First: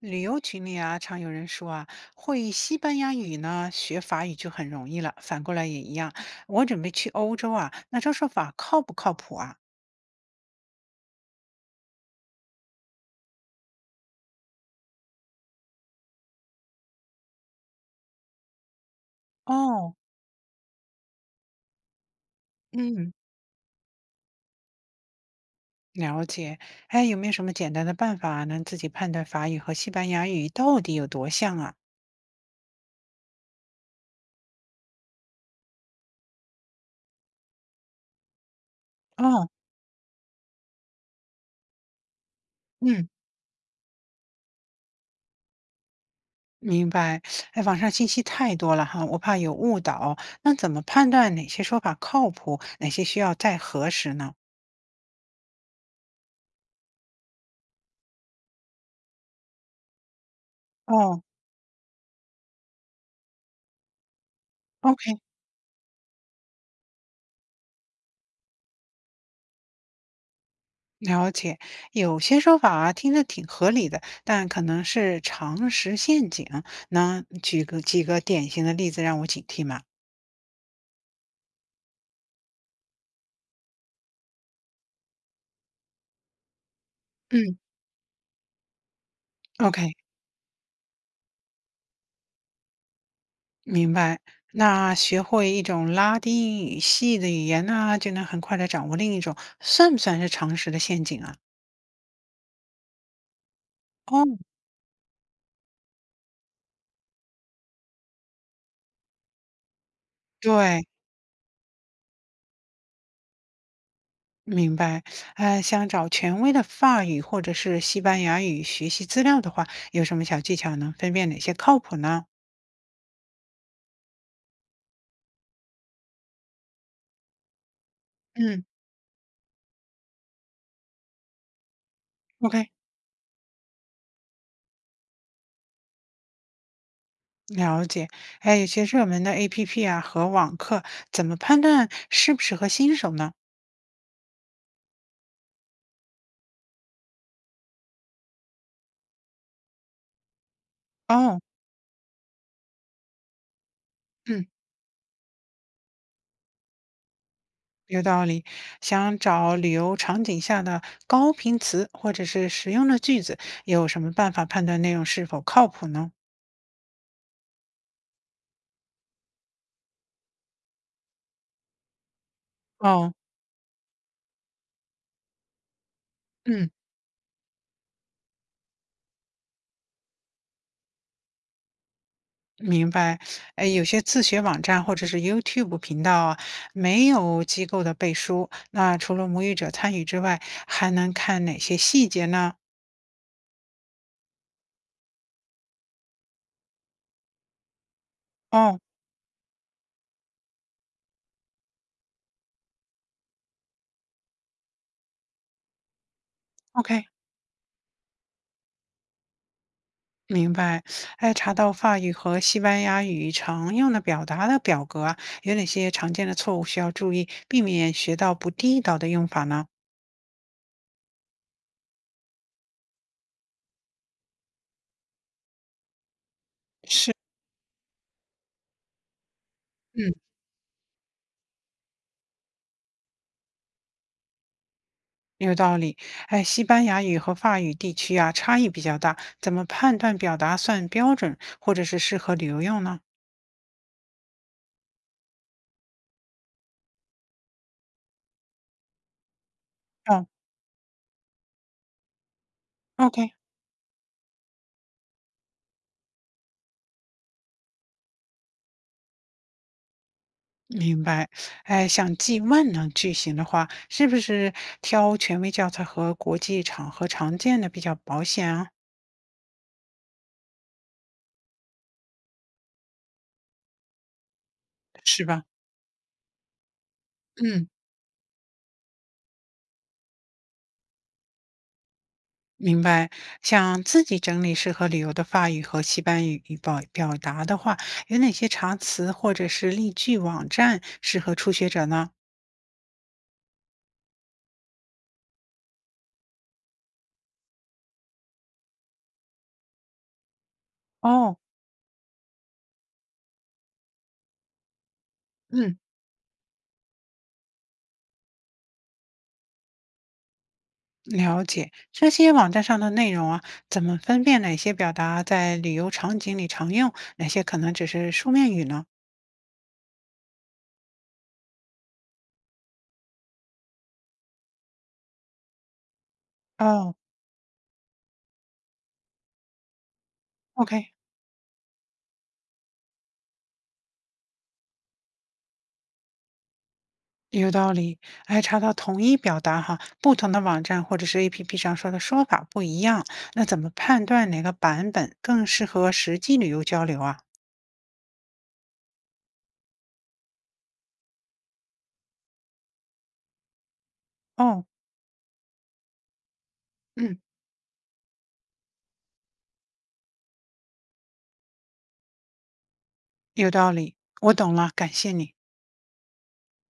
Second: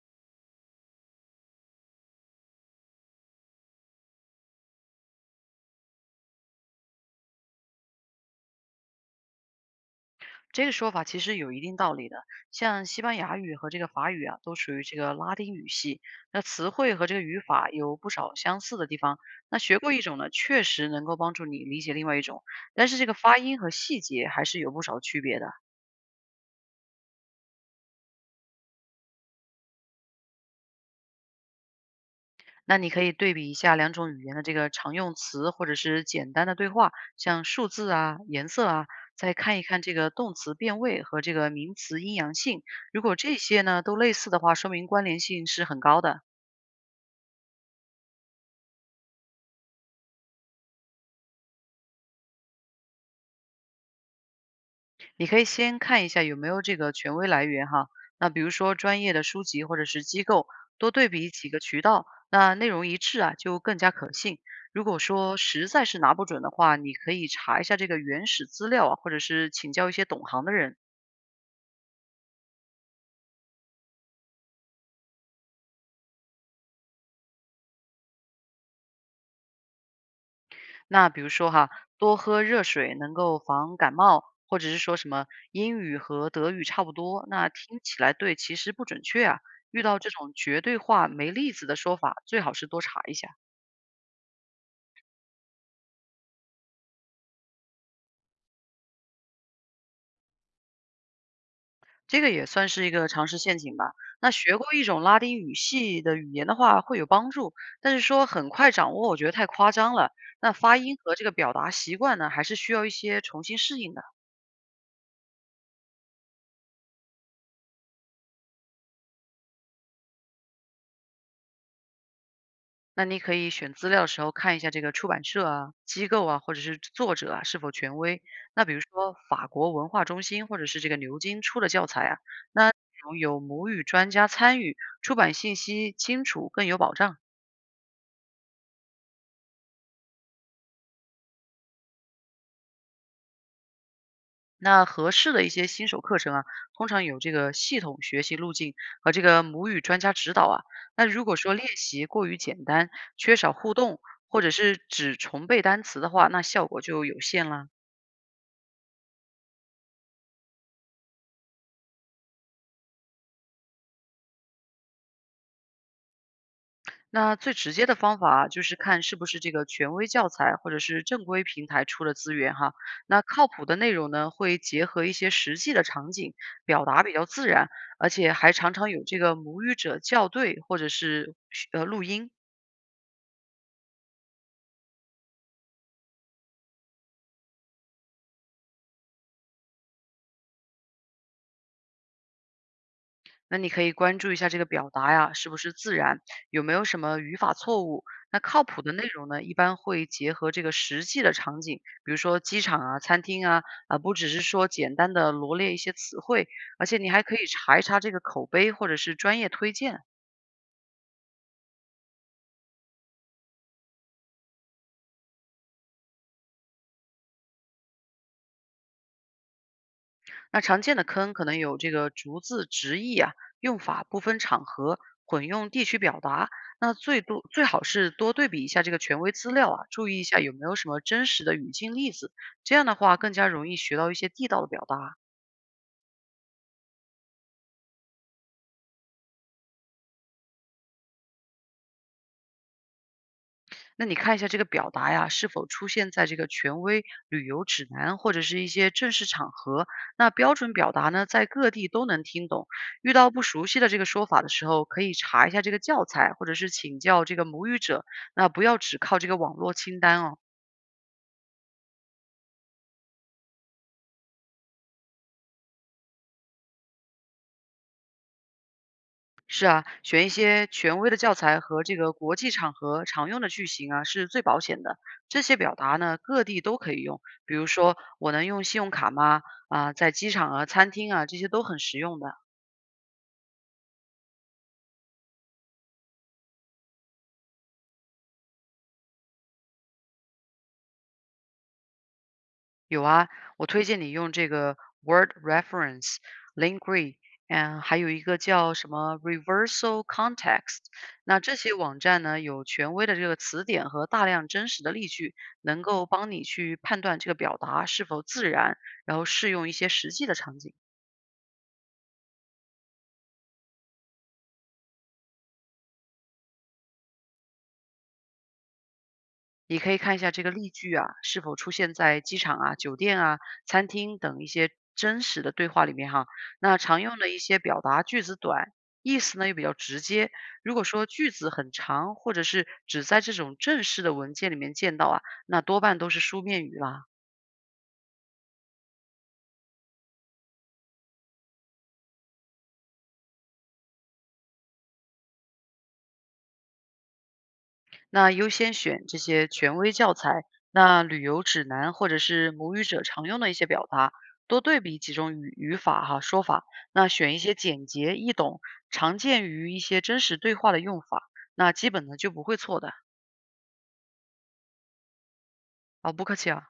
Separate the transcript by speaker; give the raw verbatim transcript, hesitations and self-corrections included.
Speaker 1: 旅游群里啊，常有人说啊，会西班牙语呢，学法语就很容易了。反过来也一样。我准备去欧洲啊，那这说法靠不靠谱啊？
Speaker 2: 这个说法其实有一定道理的，像西班牙语和这个法语啊，都属于这个拉丁语系，那词汇和这个语法有不少相似的地方。那学过
Speaker 1: 哦，
Speaker 2: 一种呢，确实能够帮助你理解另外一种，但是这
Speaker 1: 嗯，
Speaker 2: 个发音和细节还是有不少区别的。
Speaker 1: 了解。哎，有没有什么简单的办法能自己判断法语和西班牙语到底有多像啊？
Speaker 2: 那你可以对比一下两种语言的这个常用词或者是简单的对话，像数字啊、颜色啊，再
Speaker 1: 哦，
Speaker 2: 看一看这个动词变位和这个名词阴阳性。如
Speaker 1: 嗯，
Speaker 2: 果这些呢都类似的话，说明关联性是很高的。
Speaker 1: 明白。哎，网上信息太多了哈，我怕有误导。那怎么判断哪些说法靠谱，哪些需要再核实呢？
Speaker 2: 你可以先看一下有没有这个权威来源哈，那比如说专业的书籍或者是机构，多对
Speaker 1: 哦
Speaker 2: 比几个渠道，那内容一致啊，就更加可信。如果
Speaker 1: ，OK。
Speaker 2: 说实在是拿不准的话，你可以查一下这个原始资料啊，或者是请教一些懂行的人。
Speaker 1: 了解，有些说法啊听着挺合理的，但可能是常识陷阱。能举个几个典型的例子让我警惕吗？
Speaker 2: 那比如说哈，多喝热水能够防感冒，或者是说什么英语和德语差不多，那
Speaker 1: 嗯，
Speaker 2: 听起来对，其实不准确啊。遇
Speaker 1: ？OK，
Speaker 2: 到这种绝对化没例子的说法，最好是多查一下。
Speaker 1: 明白。那学会一种拉丁语系的语言呢，就能很快的掌握另一种，算不算是常识的陷阱啊？
Speaker 2: 这个也算是一个常识陷阱吧。
Speaker 1: 哦，
Speaker 2: 那学过一种拉丁语系的语言的话会有帮助，但是说很快掌握，我觉得太夸张了。那发
Speaker 1: 对，
Speaker 2: 音和这个表达习惯呢，还是需要一些重新适应的。
Speaker 1: 明白。呃，想找权威的法语或者是西班牙语学习资料的话，有什么小技巧能分辨哪些靠谱呢？
Speaker 2: 那你可以选资料的时候看一下这个出版社啊、机构啊，或者是作者啊是否权威。
Speaker 1: 嗯，
Speaker 2: 那比如说法国文化中心或者是这个牛津出的教材啊，那
Speaker 1: ？OK。
Speaker 2: 内容有母语专家参与，出版信息清楚更有保障。
Speaker 1: 了解，哎，有些热门的 A P P 啊和网课，怎么判断适不适合新手呢？
Speaker 2: 那合适的一些新手课程啊，通常有这个系统学习路径和这个母语专家指导啊。那如果
Speaker 1: 哦，
Speaker 2: 说练习过于简单，缺少互动，或
Speaker 1: 嗯，
Speaker 2: 者是只重背单词的话，那效果就有限啦。
Speaker 1: 有道理。想找旅游场景下的高频词或者是实用的句子，有什么办法判断内容是否靠谱呢？
Speaker 2: 那最直接的方法啊就是看是不是这个权威教材或者是正规平台出的资源哈。
Speaker 1: 哦，
Speaker 2: 那靠谱的内容呢，会结合一些实际的场景，
Speaker 1: 嗯，
Speaker 2: 表达比较自然，而且还常常有这个母语者校对或者是呃录音。
Speaker 1: 明白。哎，有些自学网站或者是 YouTube 频道啊，没有机构的背书，那除了母语者参与之外，还能看哪些细节呢？
Speaker 2: 那你可以关注一下这个表达呀，是不是自然，有没有什么语法错误。那靠
Speaker 1: 哦
Speaker 2: 谱的内容呢，一般会结合这个实际的场景，比如说机场啊、餐厅啊，啊，不只是说简单的罗列一些词汇，而且
Speaker 1: ，OK。
Speaker 2: 你还可以查一查这个口碑或者是专业推荐。
Speaker 1: 明白，哎，查到法语和西班牙语常用的表达的表格啊有哪些常见的错误需要注意，避免学到不地道的用法呢？
Speaker 2: 那常见的坑可能有这个逐字直译啊，用法不分场合，混用地区表达。那
Speaker 1: 是，
Speaker 2: 最多最好是多对比一下这个权威资料啊，注
Speaker 1: 嗯，
Speaker 2: 意一下有没有什么真实的语境例子，这样的话更加容易学到一些地道的表达。
Speaker 1: 有道理。哎，西班牙语和法语地区啊，差异比较大，怎么判断表达算标准，或者是适合旅游用呢？
Speaker 2: 那你看一下这个表达呀，是否出现在这个权威旅游指南或者是一些正式场合？
Speaker 1: 哦
Speaker 2: 那标准表达呢，在各地都能听懂。遇到
Speaker 1: ，OK，
Speaker 2: 不熟悉的这个说法的时候，可以查一下这个教材，或者是请教这个母语者。那不要只靠这个网络清单哦。
Speaker 1: 明白。哎，想记万能句型的话，是不是挑权威教材和国际场合常见的比较保险啊？
Speaker 2: 是啊，选一些权威的教材和这个国际场合常用的句型啊，是最保险的。
Speaker 1: 是
Speaker 2: 这
Speaker 1: 吧？
Speaker 2: 些表达呢，各地都可以用。比
Speaker 1: 嗯。
Speaker 2: 如说，我能用信用卡吗？啊，在机场啊、餐厅啊，这些都很实用的。
Speaker 1: 明白，想自己整理适合旅游的法语和西班语语表表达的话，有哪些查词或者是例句网站适合初学者呢？
Speaker 2: 有啊，我推荐你用这个 Word Reference、Linkree，嗯，还有一个叫什么 Reversal Context。
Speaker 1: 哦，
Speaker 2: 那这些网站呢，有权威的这个词典和大量真实的例句，
Speaker 1: 嗯，
Speaker 2: 能够帮你去判断这个表达是否自然，然后适用一些实际的场景。
Speaker 1: 了解。这些网站上的内容啊，怎么分辨哪些表达在旅游场景里常用，哪些可能只是书面语呢？
Speaker 2: 你可以看一下这个例句啊，是否出现在机场啊、酒店啊、餐厅等一些真实的对话里面哈。那
Speaker 1: 哦
Speaker 2: 常用的一些表达句子短，意思呢又比较直接。如果
Speaker 1: ，OK。
Speaker 2: 说句子很长，或者是只在这种正式的文件里面见到啊，那多半都是书面语啦。
Speaker 1: 有道理，哎，查到同一表达哈，不同的网站或者是 A P P 上说的说法不一样，那怎么判断哪个版本更适合实际旅游交流啊？
Speaker 2: 那优先选这些权威教材，那旅游指南或者是母语者常用的一些表达，多
Speaker 1: 哦，
Speaker 2: 对比几种语语法哈、说法，那
Speaker 1: 嗯，
Speaker 2: 选一些简洁易懂、常见于一些真实对话的用法，那基本呢就不会错的。
Speaker 1: 有道理，我懂了，感谢你。
Speaker 2: 好，不客气啊。